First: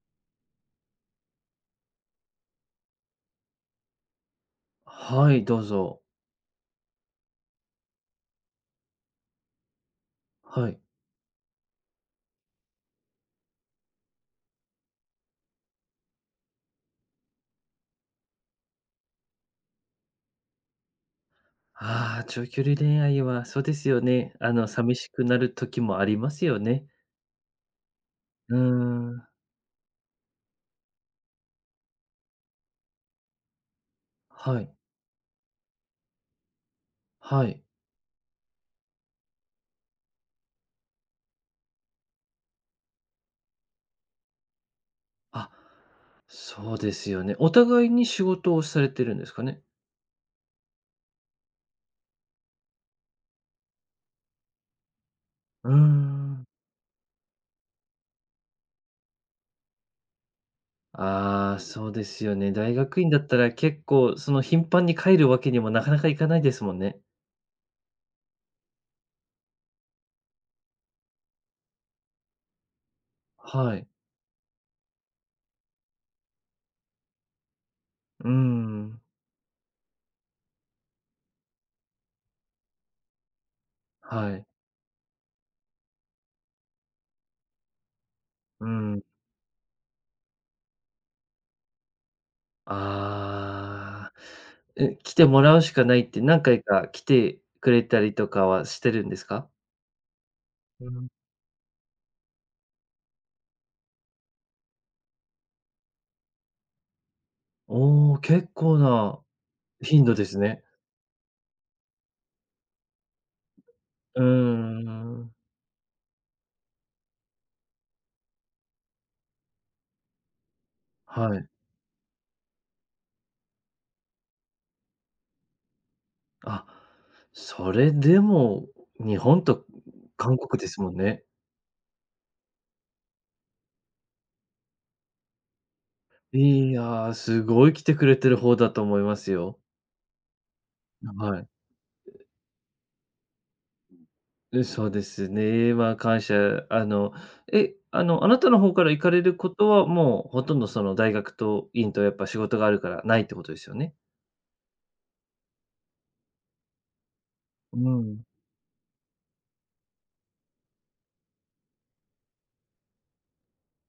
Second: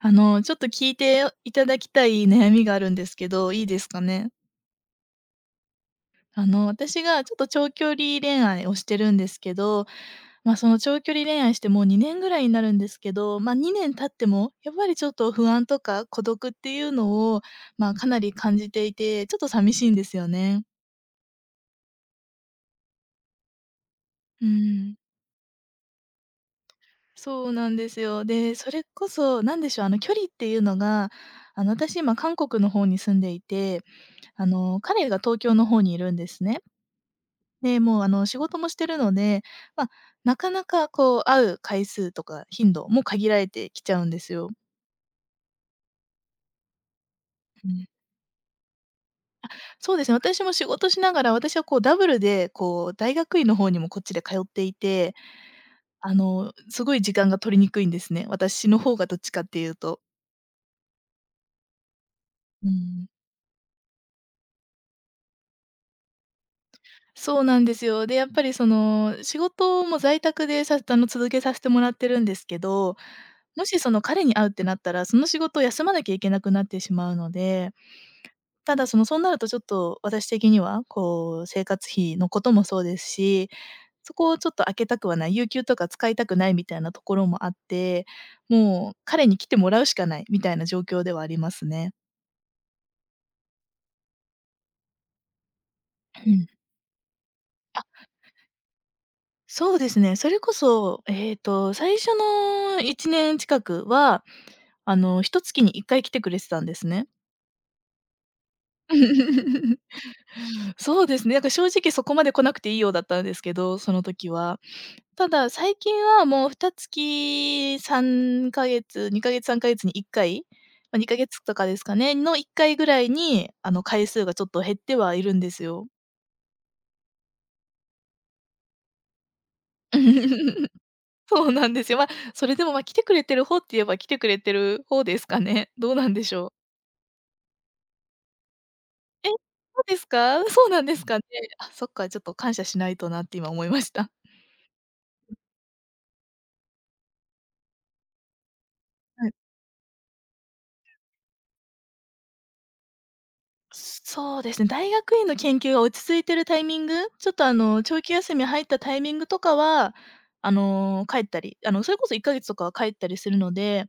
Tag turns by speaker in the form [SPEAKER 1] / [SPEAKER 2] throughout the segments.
[SPEAKER 1] あの、ちょっと聞いていただきたい悩みがあるんですけど、いいですかね？
[SPEAKER 2] はい、どうぞ。
[SPEAKER 1] あの、私がちょっと長距離恋愛をしてるんですけど、ま、
[SPEAKER 2] は
[SPEAKER 1] そ
[SPEAKER 2] い。
[SPEAKER 1] の長距離恋愛してもう2年ぐらいになるんですけど、ま、2年経ってもやっぱりちょっと不安とか孤独っていうのをま、かなり感じていて、ちょっと寂しいんですよね。
[SPEAKER 2] ああ、長距離恋愛はそうですよね。
[SPEAKER 1] うー
[SPEAKER 2] あの寂
[SPEAKER 1] ん。
[SPEAKER 2] しくなる時もありますよね。
[SPEAKER 1] そうなんですよ。
[SPEAKER 2] う
[SPEAKER 1] で、
[SPEAKER 2] ー
[SPEAKER 1] それこ
[SPEAKER 2] ん。
[SPEAKER 1] そ何でしょう、あの距離っていうのがあの私、今韓国の方に住んでいて、あ
[SPEAKER 2] はい。
[SPEAKER 1] の、彼が東京の方にいるんですね。
[SPEAKER 2] はい。
[SPEAKER 1] で、もうあの仕事もしてるので、ま、なかなかこう会う回数とか頻度も限られてきちゃうんですよ。
[SPEAKER 2] あ、そうですよね。お
[SPEAKER 1] うん、え。
[SPEAKER 2] 互いに仕事をされてるんですか
[SPEAKER 1] あ、
[SPEAKER 2] ね？
[SPEAKER 1] そうですね、私も仕事しながら私はこうダブルでこう大学院の方にもこっちで通っていて、
[SPEAKER 2] うー
[SPEAKER 1] あ
[SPEAKER 2] ん。
[SPEAKER 1] の、すごい時間が取りにくいんですね。私の方がどっちかって言うと。
[SPEAKER 2] ああ、そうですよね。
[SPEAKER 1] う
[SPEAKER 2] 大学
[SPEAKER 1] ん。
[SPEAKER 2] 院だったら結構その頻繁に帰るわけにもなかなかいかないですもんね。
[SPEAKER 1] そうなんですよ。で、やっぱりその、仕事も在宅で、さあの続けさせてもらってるんですけど、も
[SPEAKER 2] は
[SPEAKER 1] し
[SPEAKER 2] い。
[SPEAKER 1] その彼に会うってなったら、その仕事休まなきゃいけなくなってしまうので。
[SPEAKER 2] う
[SPEAKER 1] ただそ
[SPEAKER 2] ん。
[SPEAKER 1] のそうなるとちょっと私的にはこう、生活費のこともそうですし、そこ
[SPEAKER 2] は
[SPEAKER 1] を
[SPEAKER 2] い。
[SPEAKER 1] ちょっと空けたくはない有給とか使いたくないみたいなところもあって、
[SPEAKER 2] う
[SPEAKER 1] もう、
[SPEAKER 2] ん。
[SPEAKER 1] 彼に来てもらうしかないみたいな状況ではありますね。
[SPEAKER 2] ああ、え、来てもらうしかないって
[SPEAKER 1] う
[SPEAKER 2] 何
[SPEAKER 1] ん。
[SPEAKER 2] 回か来てく
[SPEAKER 1] あ。
[SPEAKER 2] れたりとかはしてるんですか？
[SPEAKER 1] そうですね。それこ
[SPEAKER 2] う
[SPEAKER 1] そ、
[SPEAKER 2] ん。
[SPEAKER 1] ええと最初の1年近くは、あの、1月に1回来てくれてたんですね。
[SPEAKER 2] お、結構な 頻度ですね。
[SPEAKER 1] そうですね、なんか正直、そこまで来なくていいよ、だったんですけど、その
[SPEAKER 2] うー
[SPEAKER 1] 時は。た
[SPEAKER 2] ん。
[SPEAKER 1] だ最近は、もう2月3か月2か月3か月に1回まあ、にかげ
[SPEAKER 2] は
[SPEAKER 1] つ
[SPEAKER 2] い。
[SPEAKER 1] とかですかねの1回ぐらいにあの、回数がちょっと減ってはいるんですよ。
[SPEAKER 2] あ、それでも日本と韓国です もんね。
[SPEAKER 1] そうなんですよ。ま、それでも、ま、来てくれてる方って言えば、来てくれてる方ですかね。どうなんでしょう。
[SPEAKER 2] いや、すごい来てくれてる方だと思いま
[SPEAKER 1] え、
[SPEAKER 2] す
[SPEAKER 1] そ
[SPEAKER 2] よ。
[SPEAKER 1] うですか。そうなんです
[SPEAKER 2] な
[SPEAKER 1] かね。
[SPEAKER 2] はい。
[SPEAKER 1] あ、そっか、ちょっと、感謝しないとなって今思いまし
[SPEAKER 2] う
[SPEAKER 1] た。
[SPEAKER 2] ん。
[SPEAKER 1] ん。
[SPEAKER 2] うん、そうですね。ま、感謝。あの、え、あの、あなたの方から行かれ
[SPEAKER 1] はい。
[SPEAKER 2] ることは、もう、ほとんど、その大学と、院と、やっぱ、仕事があるからないってことですよね。
[SPEAKER 1] そうですね、大学院の研究が落ち着いているタイミング、ちょっと、あ
[SPEAKER 2] うー
[SPEAKER 1] の、長期
[SPEAKER 2] ん。
[SPEAKER 1] 休み入ったタイミングとかは、あの、帰ったり。あの、それこそ1か月とかは帰ったりするので。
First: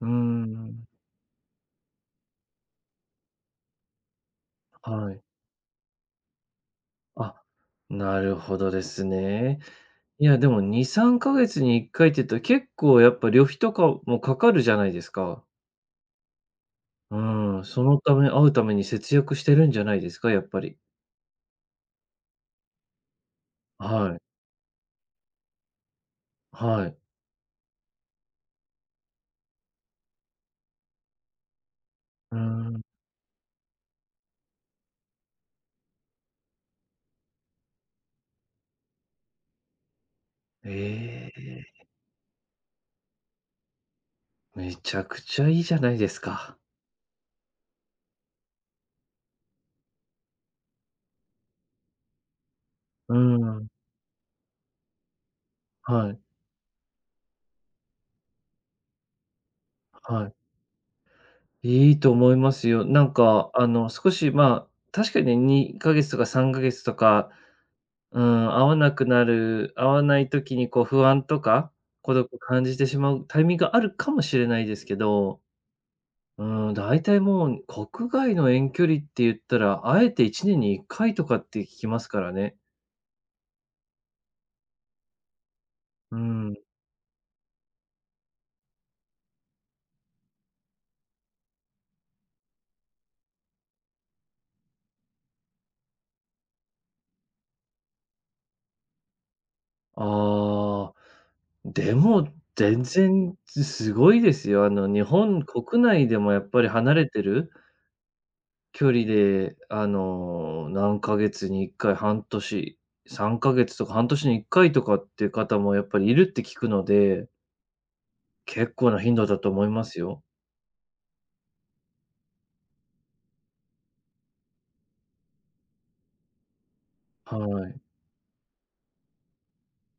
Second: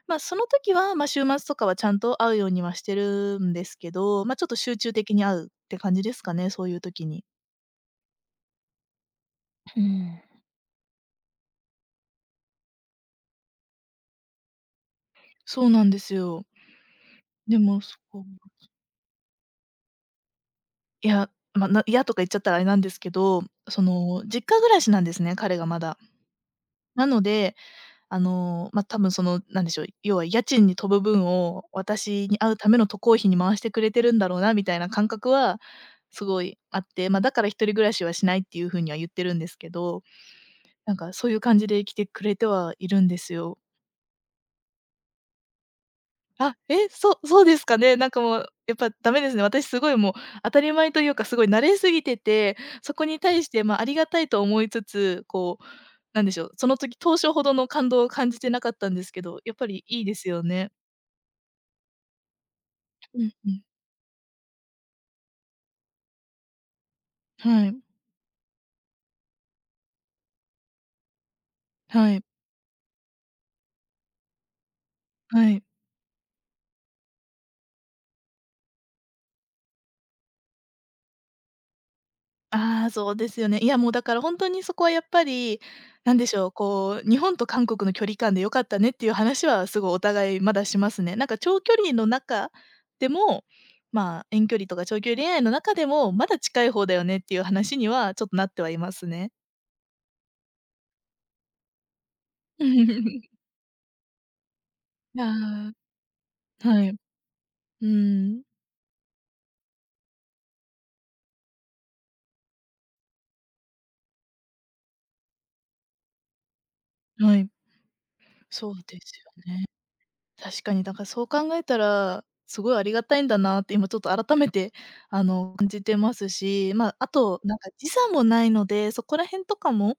[SPEAKER 2] うー
[SPEAKER 1] まあ、その時
[SPEAKER 2] ん。
[SPEAKER 1] は、ま、週末とかは、ちゃんと会うようにはしてるんですけど。ま、ちょっと、集中
[SPEAKER 2] は
[SPEAKER 1] 的
[SPEAKER 2] い。
[SPEAKER 1] に会うって感じですかね、そういう時に。
[SPEAKER 2] あ、なるほどですね。
[SPEAKER 1] うー
[SPEAKER 2] い
[SPEAKER 1] ん。
[SPEAKER 2] や、でも、2、3か月に1回っていうと、結構、やっぱ、旅費とかもかかるじゃないですか。
[SPEAKER 1] そうなんですよ。
[SPEAKER 2] うー
[SPEAKER 1] で
[SPEAKER 2] ん、
[SPEAKER 1] も、
[SPEAKER 2] そ
[SPEAKER 1] そ
[SPEAKER 2] のた
[SPEAKER 1] こも、
[SPEAKER 2] め、会うた
[SPEAKER 1] ちょ…
[SPEAKER 2] めに節約してるんじゃないですか、やっぱり。
[SPEAKER 1] いや、まないやとか言っちゃったら、あれなんですけど。そ
[SPEAKER 2] あ、はい。
[SPEAKER 1] の、実家暮らしなんですね、彼がまだ。
[SPEAKER 2] はい。
[SPEAKER 1] なので、あの、ま、多分、その、何でしょう。要は家賃に飛ぶ分を、私
[SPEAKER 2] うー
[SPEAKER 1] に会うため
[SPEAKER 2] ん。
[SPEAKER 1] の渡航費に回してくれてるんだろうな、みたいな感覚はすごいあって。ま、だから1人暮らしはしないっていう風には言ってるんですけど。なんか、そういう感じ
[SPEAKER 2] え。
[SPEAKER 1] で来てくれてはいるんですよ。
[SPEAKER 2] めちゃくちゃいいじゃないです
[SPEAKER 1] あ、
[SPEAKER 2] か。
[SPEAKER 1] え、そそうですかね。なんか、もう、やっぱ、ダメですね。私、凄い、もう、当たり前というか、凄い慣れ過ぎてて、そこ
[SPEAKER 2] うー
[SPEAKER 1] に対して、
[SPEAKER 2] ん。
[SPEAKER 1] まあ、ありがたいと思いつつ、こう、
[SPEAKER 2] はい。
[SPEAKER 1] なんでしょう、その時、当初ほどの感動を感じてなかったんですけど、やっぱり
[SPEAKER 2] は
[SPEAKER 1] いいで
[SPEAKER 2] は
[SPEAKER 1] す
[SPEAKER 2] い。
[SPEAKER 1] よね。
[SPEAKER 2] いいと思いますよ。なん
[SPEAKER 1] うんう
[SPEAKER 2] か、
[SPEAKER 1] ん。
[SPEAKER 2] あの、少し、まあ、確かに2か月とか3か月とか、
[SPEAKER 1] はい。
[SPEAKER 2] うーん、会わなくなる、会わない時に、こう、不安とか、
[SPEAKER 1] は
[SPEAKER 2] 孤
[SPEAKER 1] い。
[SPEAKER 2] 独を感じてしまうタイミングがあるかもしれないですけど。
[SPEAKER 1] はい。
[SPEAKER 2] うーん、だいたい、もう、国外の遠距離って言ったら、会えて1年に1回とかって聞きますからね。
[SPEAKER 1] ああ、そうですよね。いや、もう、だから、ほんとに、そこは、やっぱり、
[SPEAKER 2] う-
[SPEAKER 1] 何でしょう、
[SPEAKER 2] ん。
[SPEAKER 1] こう、日本と韓国の距離感で良かったね、っていう話は、凄い、お互いまだしますね。なんか長距離の中でも、まあ、遠距離とか長距離恋愛の中でも、まだ近い方だよね、っていう話にはちょっとなってはいますね。
[SPEAKER 2] ああ。でも、全 然、つすごいですよ。あの、日本
[SPEAKER 1] あ
[SPEAKER 2] 国内でも、やっぱり
[SPEAKER 1] あ。はい。
[SPEAKER 2] 離
[SPEAKER 1] う
[SPEAKER 2] れてる
[SPEAKER 1] ーん。
[SPEAKER 2] 距離で、あの、何ヶ月に1回、半年、3か月とか半年に1回とかっていう方も、やっぱりいるって聞くので。
[SPEAKER 1] はい。そ
[SPEAKER 2] 結
[SPEAKER 1] う
[SPEAKER 2] 構
[SPEAKER 1] で
[SPEAKER 2] な
[SPEAKER 1] す
[SPEAKER 2] 頻度
[SPEAKER 1] よ
[SPEAKER 2] だと
[SPEAKER 1] ね。
[SPEAKER 2] 思いますよ。
[SPEAKER 1] 確かに、だから、そう考えたら、凄いありがたいんだなって、今、ちょっと改めて、あの、感じてますし、まあ、あ
[SPEAKER 2] は
[SPEAKER 1] と、なんか、
[SPEAKER 2] い。
[SPEAKER 1] 時差もないので、そこら辺とかも、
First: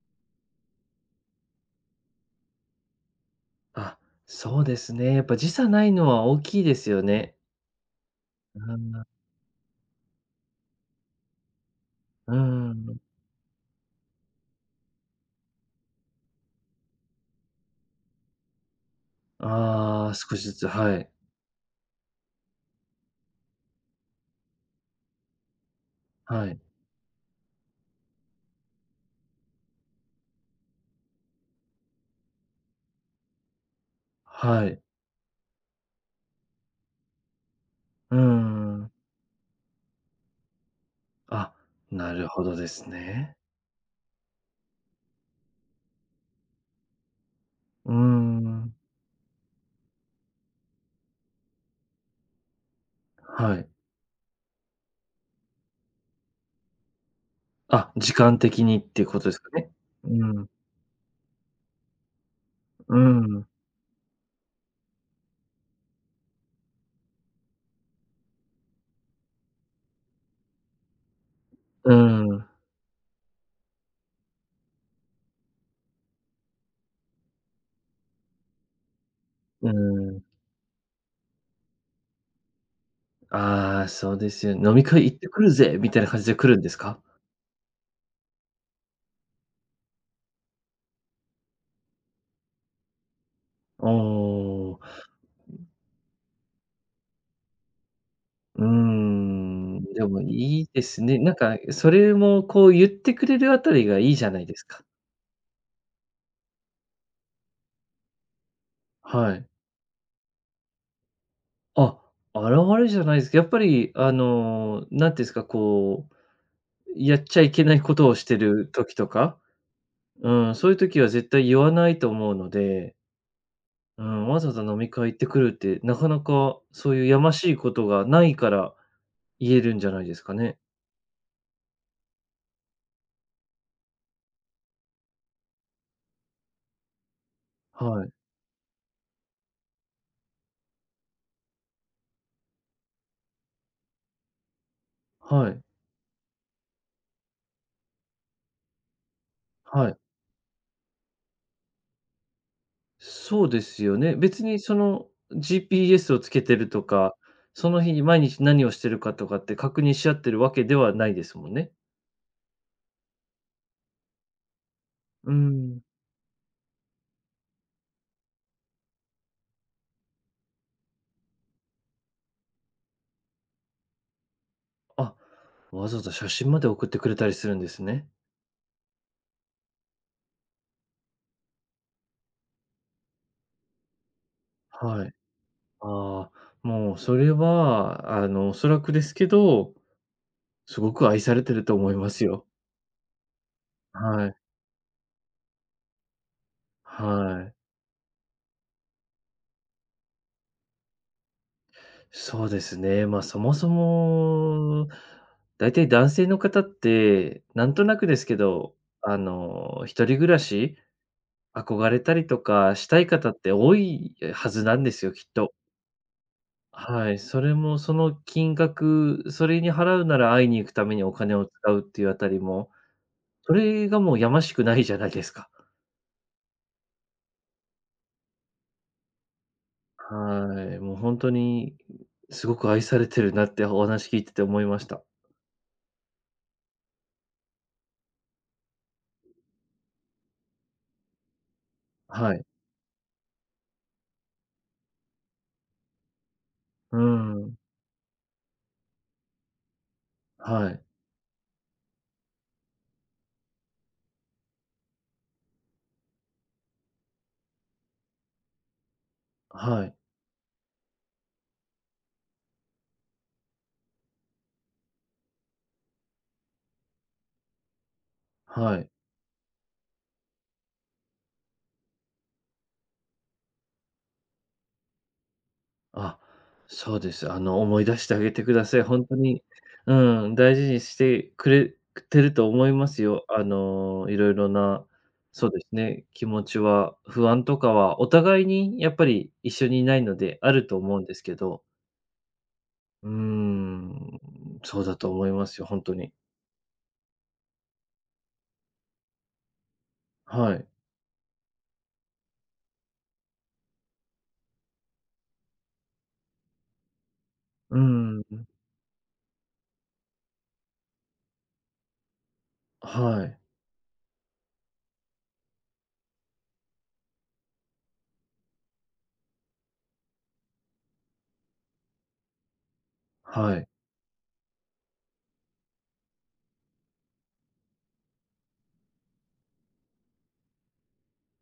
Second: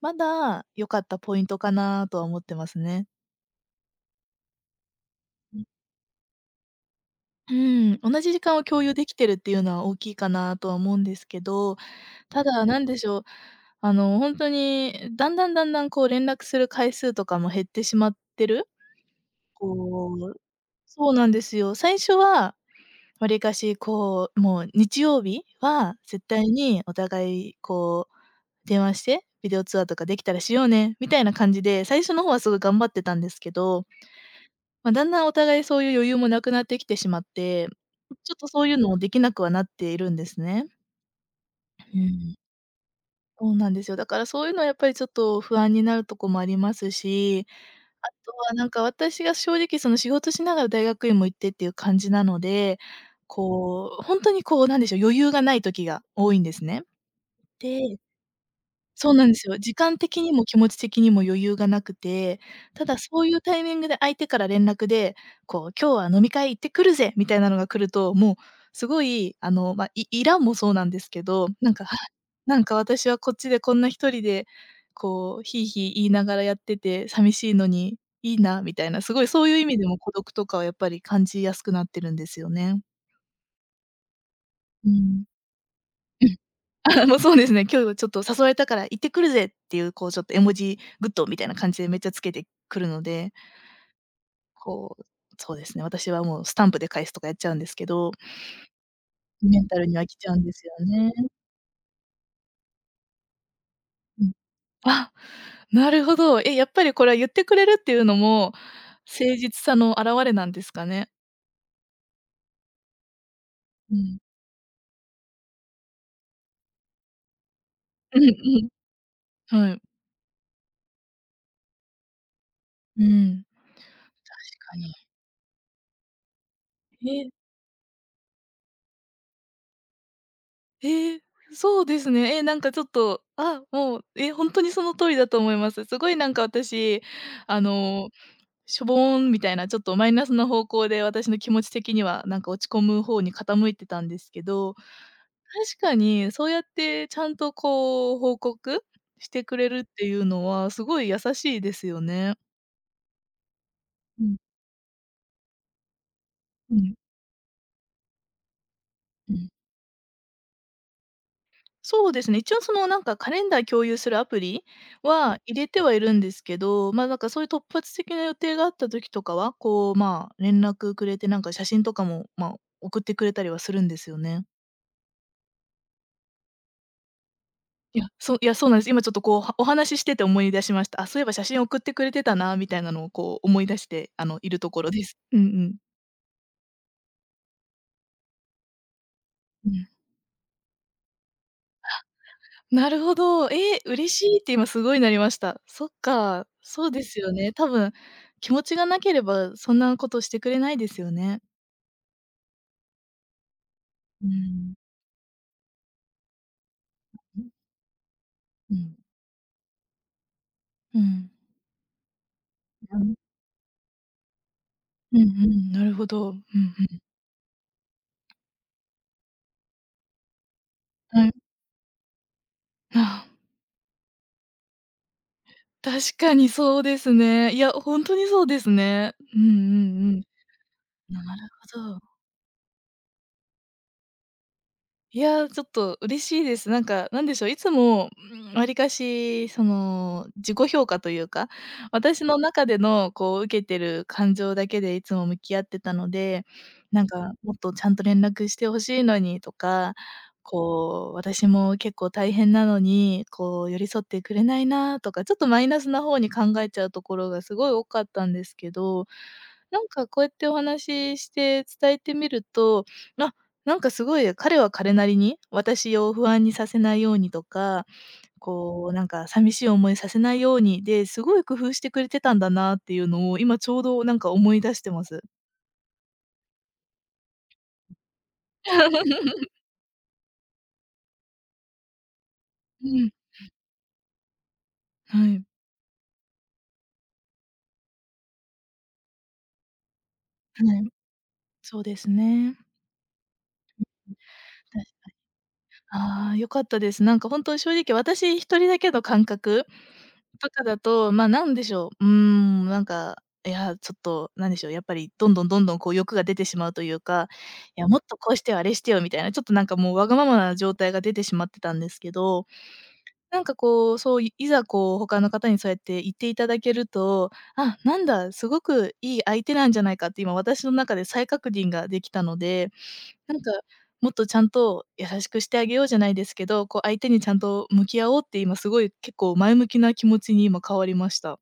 [SPEAKER 1] まだ良かったポイントかなとは思ってますね。
[SPEAKER 2] あ、そうですね。やっぱ時
[SPEAKER 1] うん。
[SPEAKER 2] 差ないのは大きいですよね。
[SPEAKER 1] うん、同じ時間を共有で きてるっていうのは大きいかなとは思うんですけど、
[SPEAKER 2] うー
[SPEAKER 1] ただなん
[SPEAKER 2] ん。
[SPEAKER 1] でしょう、あの、ほんとにだんだんだんだんこう連絡する回数とかも減ってしまってる
[SPEAKER 2] ああ、
[SPEAKER 1] こう
[SPEAKER 2] 少しずつ、はい。
[SPEAKER 1] そうなんですよ。最初はわりかしこう、もう日曜日は絶対
[SPEAKER 2] はい。
[SPEAKER 1] にお互いこう、電話して「ビデオ通話とかできたらしようね」みたいな感じで最初の方はすごい頑張ってたんですけど、
[SPEAKER 2] はい。
[SPEAKER 1] ま、だんだんお互いそういう余裕もなくなってきてしまって、
[SPEAKER 2] うー
[SPEAKER 1] ちょっとそういう
[SPEAKER 2] ん。
[SPEAKER 1] のできなくはなっているんですね。
[SPEAKER 2] あ、
[SPEAKER 1] う
[SPEAKER 2] なる
[SPEAKER 1] ん。
[SPEAKER 2] ほどですね。
[SPEAKER 1] そうなんですよ。だからそういうのはやっぱりちょっと不安になるとこもありますし、
[SPEAKER 2] うー
[SPEAKER 1] あとはなん
[SPEAKER 2] ん。
[SPEAKER 1] か私が正直その、仕事しながら大学院も行ってっていう感じなので、
[SPEAKER 2] はい。
[SPEAKER 1] こう、ほんとにこう、なんでしょう、余裕がない時が多いんですね。
[SPEAKER 2] あ、
[SPEAKER 1] で
[SPEAKER 2] 時間的にっていう
[SPEAKER 1] そう
[SPEAKER 2] こ
[SPEAKER 1] な
[SPEAKER 2] と
[SPEAKER 1] ん
[SPEAKER 2] で
[SPEAKER 1] で
[SPEAKER 2] す
[SPEAKER 1] す
[SPEAKER 2] か
[SPEAKER 1] よ。
[SPEAKER 2] ね。
[SPEAKER 1] 時間
[SPEAKER 2] う
[SPEAKER 1] 的にも
[SPEAKER 2] ん。
[SPEAKER 1] 気持ち的にも余裕がなくて、た
[SPEAKER 2] う
[SPEAKER 1] だ
[SPEAKER 2] ー
[SPEAKER 1] そういう
[SPEAKER 2] ん。
[SPEAKER 1] タイミングで相手から連絡で、こう「今日は飲み会行ってくるぜ」みたいなのが来ると、もうすごいあの、ま、いイラもそうなんですけど、なんか、
[SPEAKER 2] う
[SPEAKER 1] 「は、
[SPEAKER 2] ーん。
[SPEAKER 1] なんか私はこっちでこんな1人でこう、ヒーヒー言いながらやっててさみしいのにいいな」みたいな、すごいそういう意
[SPEAKER 2] うー
[SPEAKER 1] 味でも孤
[SPEAKER 2] ん。
[SPEAKER 1] 独とかはやっぱり感じやすくなってるんですよね。
[SPEAKER 2] ああ、そうですよ。「飲み
[SPEAKER 1] う
[SPEAKER 2] 会行っ
[SPEAKER 1] ん。
[SPEAKER 2] てくるぜ」みたいな感
[SPEAKER 1] う
[SPEAKER 2] じで
[SPEAKER 1] ん。
[SPEAKER 2] 来るんですか？
[SPEAKER 1] あ、もうそうですね、「今日ちょっと誘われたから行ってくるぜ」っていうこう、ちょっと絵文字、グッドみたいな感じでめっちゃつけてくるので
[SPEAKER 2] ああ、う
[SPEAKER 1] こう、そうで
[SPEAKER 2] ん。
[SPEAKER 1] すね、私はもうスタンプで返すとかやっちゃうんですけど
[SPEAKER 2] うー
[SPEAKER 1] メンタ
[SPEAKER 2] ん。
[SPEAKER 1] ルには
[SPEAKER 2] で
[SPEAKER 1] き
[SPEAKER 2] も、
[SPEAKER 1] ちゃうんで
[SPEAKER 2] い
[SPEAKER 1] す
[SPEAKER 2] いで
[SPEAKER 1] よ
[SPEAKER 2] す
[SPEAKER 1] ね。
[SPEAKER 2] ね。なんかそれもこう、言ってくれるあたりがいい
[SPEAKER 1] う
[SPEAKER 2] じゃ
[SPEAKER 1] ん。
[SPEAKER 2] ないですか。
[SPEAKER 1] あ、なるほど。え、やっぱりこれは言ってくれるっていうのも
[SPEAKER 2] は
[SPEAKER 1] 誠
[SPEAKER 2] い。
[SPEAKER 1] 実さの表れなんですかね。
[SPEAKER 2] あ、現れじゃないす、やっぱり、
[SPEAKER 1] う
[SPEAKER 2] あ
[SPEAKER 1] ん。
[SPEAKER 2] の、なんて言うんすか、こう、やっちゃいけない事を
[SPEAKER 1] うん
[SPEAKER 2] してる
[SPEAKER 1] う
[SPEAKER 2] 時とか、
[SPEAKER 1] ん。はい。
[SPEAKER 2] うーん、そういう時は絶対言わないと思うので。
[SPEAKER 1] うーん、
[SPEAKER 2] うん。わざわざ
[SPEAKER 1] 確か
[SPEAKER 2] 飲み
[SPEAKER 1] に。
[SPEAKER 2] 会行ってくるって、なかなか、そういうや
[SPEAKER 1] え。
[SPEAKER 2] ましいことがないから、言えるんじゃないですかね。
[SPEAKER 1] ええ、そうですね。え、なんか、ちょっと、あ、もう、え、本当にその通りだと思います。すごい、なんか、私、あ
[SPEAKER 2] は
[SPEAKER 1] の、
[SPEAKER 2] い。
[SPEAKER 1] しょぼん、みたいな、ちょっとマイナスの方向で、私の気持ち的には、なんか、落ち込む方に傾いてたんですけど、
[SPEAKER 2] はい。
[SPEAKER 1] 確かにそうやって、ちゃんと、こう、報告してくれるっ
[SPEAKER 2] はい。
[SPEAKER 1] ていうのは、すごい優しいですよね。
[SPEAKER 2] そうですよね。
[SPEAKER 1] うん。
[SPEAKER 2] 別に、その、GPS を付けてる
[SPEAKER 1] う
[SPEAKER 2] と
[SPEAKER 1] ん。
[SPEAKER 2] か、その日に毎日何をしてるかと
[SPEAKER 1] う
[SPEAKER 2] かっ
[SPEAKER 1] ん。
[SPEAKER 2] て、確認し合ってるわけではないですもんね。
[SPEAKER 1] そうですね。一応、その、なんか、カレンダー共有するアプリ
[SPEAKER 2] うー
[SPEAKER 1] は、入れ
[SPEAKER 2] ん。
[SPEAKER 1] てはいるんですけど、まあ、なんか、そういう突発的な予定があった時とかは、こう、まあ、連絡くれて、なんか、写真とかも、まあ、送ってくれたりはするんですよね。
[SPEAKER 2] あ、わざわざ写真まで送ってくれたりするんです
[SPEAKER 1] い
[SPEAKER 2] ね。
[SPEAKER 1] や、そ、いや、そうなんです。今ちょっとこう、はお話ししてて思い出しました。あ、そういえば写真送ってくれてたなみたいなのをこう思い出して、あの、いるところで
[SPEAKER 2] はい。
[SPEAKER 1] す。うんうん。
[SPEAKER 2] ああ、もうそれは、あの、おそらくですけ
[SPEAKER 1] う
[SPEAKER 2] ど、
[SPEAKER 1] ん。
[SPEAKER 2] すごく愛されてると
[SPEAKER 1] は、
[SPEAKER 2] 思いますよ。
[SPEAKER 1] なるほど。え、嬉し
[SPEAKER 2] はい。
[SPEAKER 1] いって今すごいなりました。そっか、そうですよ
[SPEAKER 2] は
[SPEAKER 1] ね。
[SPEAKER 2] い。
[SPEAKER 1] 多分気持ちがなければ、そんなことしてくれないですよね。
[SPEAKER 2] そうですね。ま、そもそ
[SPEAKER 1] うーん。
[SPEAKER 2] も、ん、だいたい男性の方って、なんとなくですけ
[SPEAKER 1] う
[SPEAKER 2] ど、
[SPEAKER 1] ん。
[SPEAKER 2] あの、一人暮らし、
[SPEAKER 1] うん。
[SPEAKER 2] 憧れたりとか、し
[SPEAKER 1] あ、あ
[SPEAKER 2] たい
[SPEAKER 1] あ。
[SPEAKER 2] 方って多いはずなんですよ、
[SPEAKER 1] うんう
[SPEAKER 2] きっと。
[SPEAKER 1] ん、なるほど。うんうん。
[SPEAKER 2] はい、それも、その金額それに払うなら会いに行くためにお
[SPEAKER 1] は
[SPEAKER 2] 金
[SPEAKER 1] い。
[SPEAKER 2] を使うっていうあたりも、
[SPEAKER 1] ああ。
[SPEAKER 2] それがもう、やましくないじゃないですか。
[SPEAKER 1] 確かにそうですね。いや、ほんとにそうですね。うんうんうん。
[SPEAKER 2] はい、もうほんと
[SPEAKER 1] なる
[SPEAKER 2] に、
[SPEAKER 1] ほど。
[SPEAKER 2] すごく愛されてるなってお話聞いてて思いました。
[SPEAKER 1] いや、ちょっと嬉しいです。なんか、なんでしょう、いつも、ん、わりかしその自己評価というか、私
[SPEAKER 2] は
[SPEAKER 1] の
[SPEAKER 2] い。
[SPEAKER 1] 中でのこう、受けてる感情だけでいつも向き合ってたので、
[SPEAKER 2] うー
[SPEAKER 1] なんか、も
[SPEAKER 2] ん。
[SPEAKER 1] っと、ちゃんと連絡して欲しいのにとか、
[SPEAKER 2] はい。
[SPEAKER 1] こう、私も結構大変なのに、こう、寄り添ってくれないなとかちょっとマイナスな方に考えちゃうところがすごい多かったんですけど、な
[SPEAKER 2] は
[SPEAKER 1] ん
[SPEAKER 2] い。
[SPEAKER 1] かこうやってお話しして伝えてみると、あ、なんかすごい彼は彼なりに私を不安にさせないようにとか、
[SPEAKER 2] はい。
[SPEAKER 1] こう、なんか、寂しい思いさせないように、で、すごい工夫してくれてたんだなっていうのを今ちょうどなんか思い出してます。
[SPEAKER 2] あ、そうです。あの思い出してあげてくだ
[SPEAKER 1] ん。
[SPEAKER 2] さい。ほんとに うん、大事にしてくれくてると思いま
[SPEAKER 1] う
[SPEAKER 2] す
[SPEAKER 1] ん。
[SPEAKER 2] よ。あ の、色々な、
[SPEAKER 1] はい。
[SPEAKER 2] そうですね、気持ちは、不安とかはお互いにやっぱり一緒にいないのであ
[SPEAKER 1] は
[SPEAKER 2] ると
[SPEAKER 1] い、
[SPEAKER 2] 思うんですけど。
[SPEAKER 1] そうですね。
[SPEAKER 2] うー
[SPEAKER 1] うんうん。確
[SPEAKER 2] ん。
[SPEAKER 1] か
[SPEAKER 2] そ
[SPEAKER 1] に。
[SPEAKER 2] うだと思いますよ、ほんとに。
[SPEAKER 1] あ、良かったです。なんか本当、正直私1人だけの感覚と
[SPEAKER 2] は
[SPEAKER 1] か
[SPEAKER 2] い。
[SPEAKER 1] だと、ま、なんでしょう、うーん、なんか、いや、ちょっとなんでしょう、やっぱりどんどんどんどんこう欲が出てしまうというか、
[SPEAKER 2] う
[SPEAKER 1] いやもっと
[SPEAKER 2] ん、
[SPEAKER 1] こうし
[SPEAKER 2] ん。
[SPEAKER 1] てよあれしてよみたいなちょっとなんかもうわがままな状態が出てしまってたんですけど。
[SPEAKER 2] あ、はい。
[SPEAKER 1] なんかこう、そう、いいざこう他の方にそうやって言っていただけると、「あ、なんだ、すごくいい相手なんじゃないか」って今私の中で再確認ができたので、なんか、
[SPEAKER 2] はい。
[SPEAKER 1] もっとちゃんと優しくしてあげようじゃないですけど、こう相手にちゃんと向き合おうって今すごい結構前向きな気持ちに今変わりました。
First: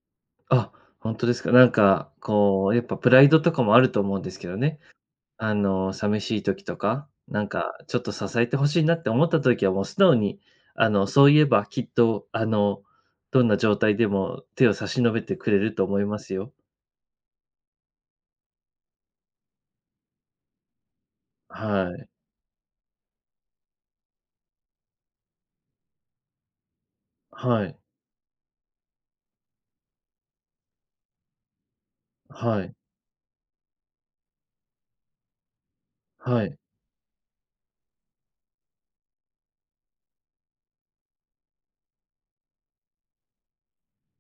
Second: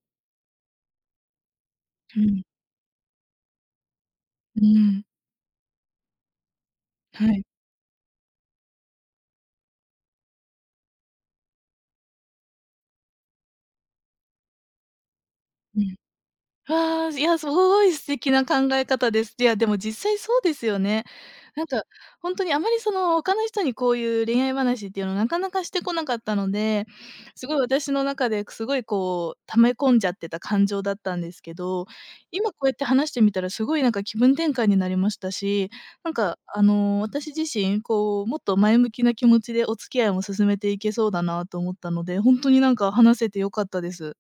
[SPEAKER 2] あ、ほんとですか。なんか、
[SPEAKER 1] うん。
[SPEAKER 2] こう、やっぱプライドとかもあると思うんですけど
[SPEAKER 1] う
[SPEAKER 2] ね
[SPEAKER 1] ん。
[SPEAKER 2] あの、寂しい時とか、
[SPEAKER 1] は
[SPEAKER 2] な
[SPEAKER 1] い。
[SPEAKER 2] んかちょっと支えて欲しいなって思った時はもう素直に、あの、そういえばきっと、あの、どんな状態でも手を差し伸べてくれる
[SPEAKER 1] う
[SPEAKER 2] と
[SPEAKER 1] ん。
[SPEAKER 2] 思いますよ。
[SPEAKER 1] わ、じいや、すごい素敵な考え方です。いやでも実際そうですよね。
[SPEAKER 2] あ、
[SPEAKER 1] なんか
[SPEAKER 2] はい。
[SPEAKER 1] ほんとにあまりその他の人にこういう恋愛話っていうのはなかなかしてこなかったので、すごい
[SPEAKER 2] はい。
[SPEAKER 1] 私の中でくすごいこう溜め込んじゃってた感情だったんですけど、今こ
[SPEAKER 2] は
[SPEAKER 1] うやっ
[SPEAKER 2] い。
[SPEAKER 1] て話してみたらすごいなんか気分転換になりましたし、なんか、
[SPEAKER 2] はい。
[SPEAKER 1] あの、私自身こうもっと前向きな気持ちでお付き合いを進めていけそうだなと思ったので、ほんとになんか話せて良かったです。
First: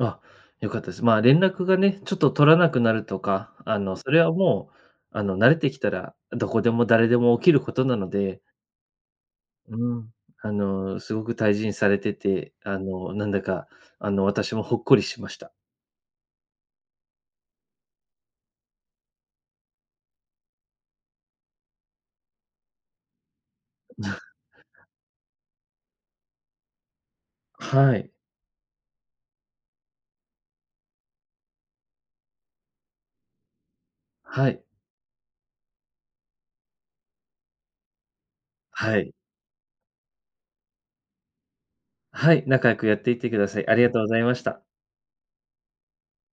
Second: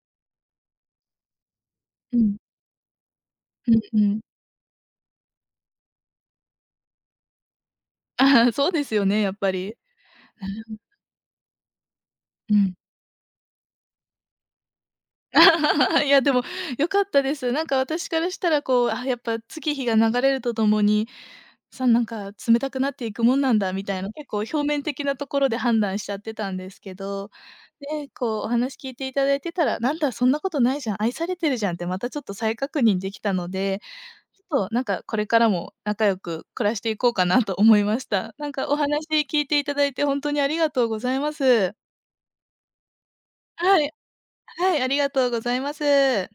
[SPEAKER 2] あ、良かったです。まあ、連絡がね、ち
[SPEAKER 1] う
[SPEAKER 2] ょっと
[SPEAKER 1] ん。
[SPEAKER 2] 取らなくなるとか、
[SPEAKER 1] う
[SPEAKER 2] あ
[SPEAKER 1] ん
[SPEAKER 2] の、
[SPEAKER 1] う
[SPEAKER 2] そ
[SPEAKER 1] ん。
[SPEAKER 2] れはもう、あの、慣れてきたら、どこでも誰でも起きることなの
[SPEAKER 1] あ、
[SPEAKER 2] で。
[SPEAKER 1] そうですよね、やっぱり。
[SPEAKER 2] うん。あ
[SPEAKER 1] うん。
[SPEAKER 2] の、すごく大事にされてて、
[SPEAKER 1] うん。
[SPEAKER 2] あの、なんだかあの、私もほっこりしました。
[SPEAKER 1] いや、でも良かったです。なんか私からしたらこう、あ、やっぱ月日が流れるとともに、さんなんか冷たくなっていくもんなんだみたいな結 構表面的なところで判断しちゃってたんですけど。
[SPEAKER 2] は
[SPEAKER 1] ね、
[SPEAKER 2] い。
[SPEAKER 1] こう、お話聞いていただいてたら「なんだそんなことないじゃん、愛されてるじゃん」ってまたちょっと再確認できたので、ち
[SPEAKER 2] はい。
[SPEAKER 1] ょっとなんかこれからも仲良く暮らしていこうかなと思いました。なんかお
[SPEAKER 2] は
[SPEAKER 1] 話
[SPEAKER 2] い。
[SPEAKER 1] 聞いていただいて本当にありがとうございます。
[SPEAKER 2] はい、仲良くやっていってください。あり
[SPEAKER 1] は
[SPEAKER 2] が
[SPEAKER 1] い。
[SPEAKER 2] とうございました。
[SPEAKER 1] はい、ありがとうございます。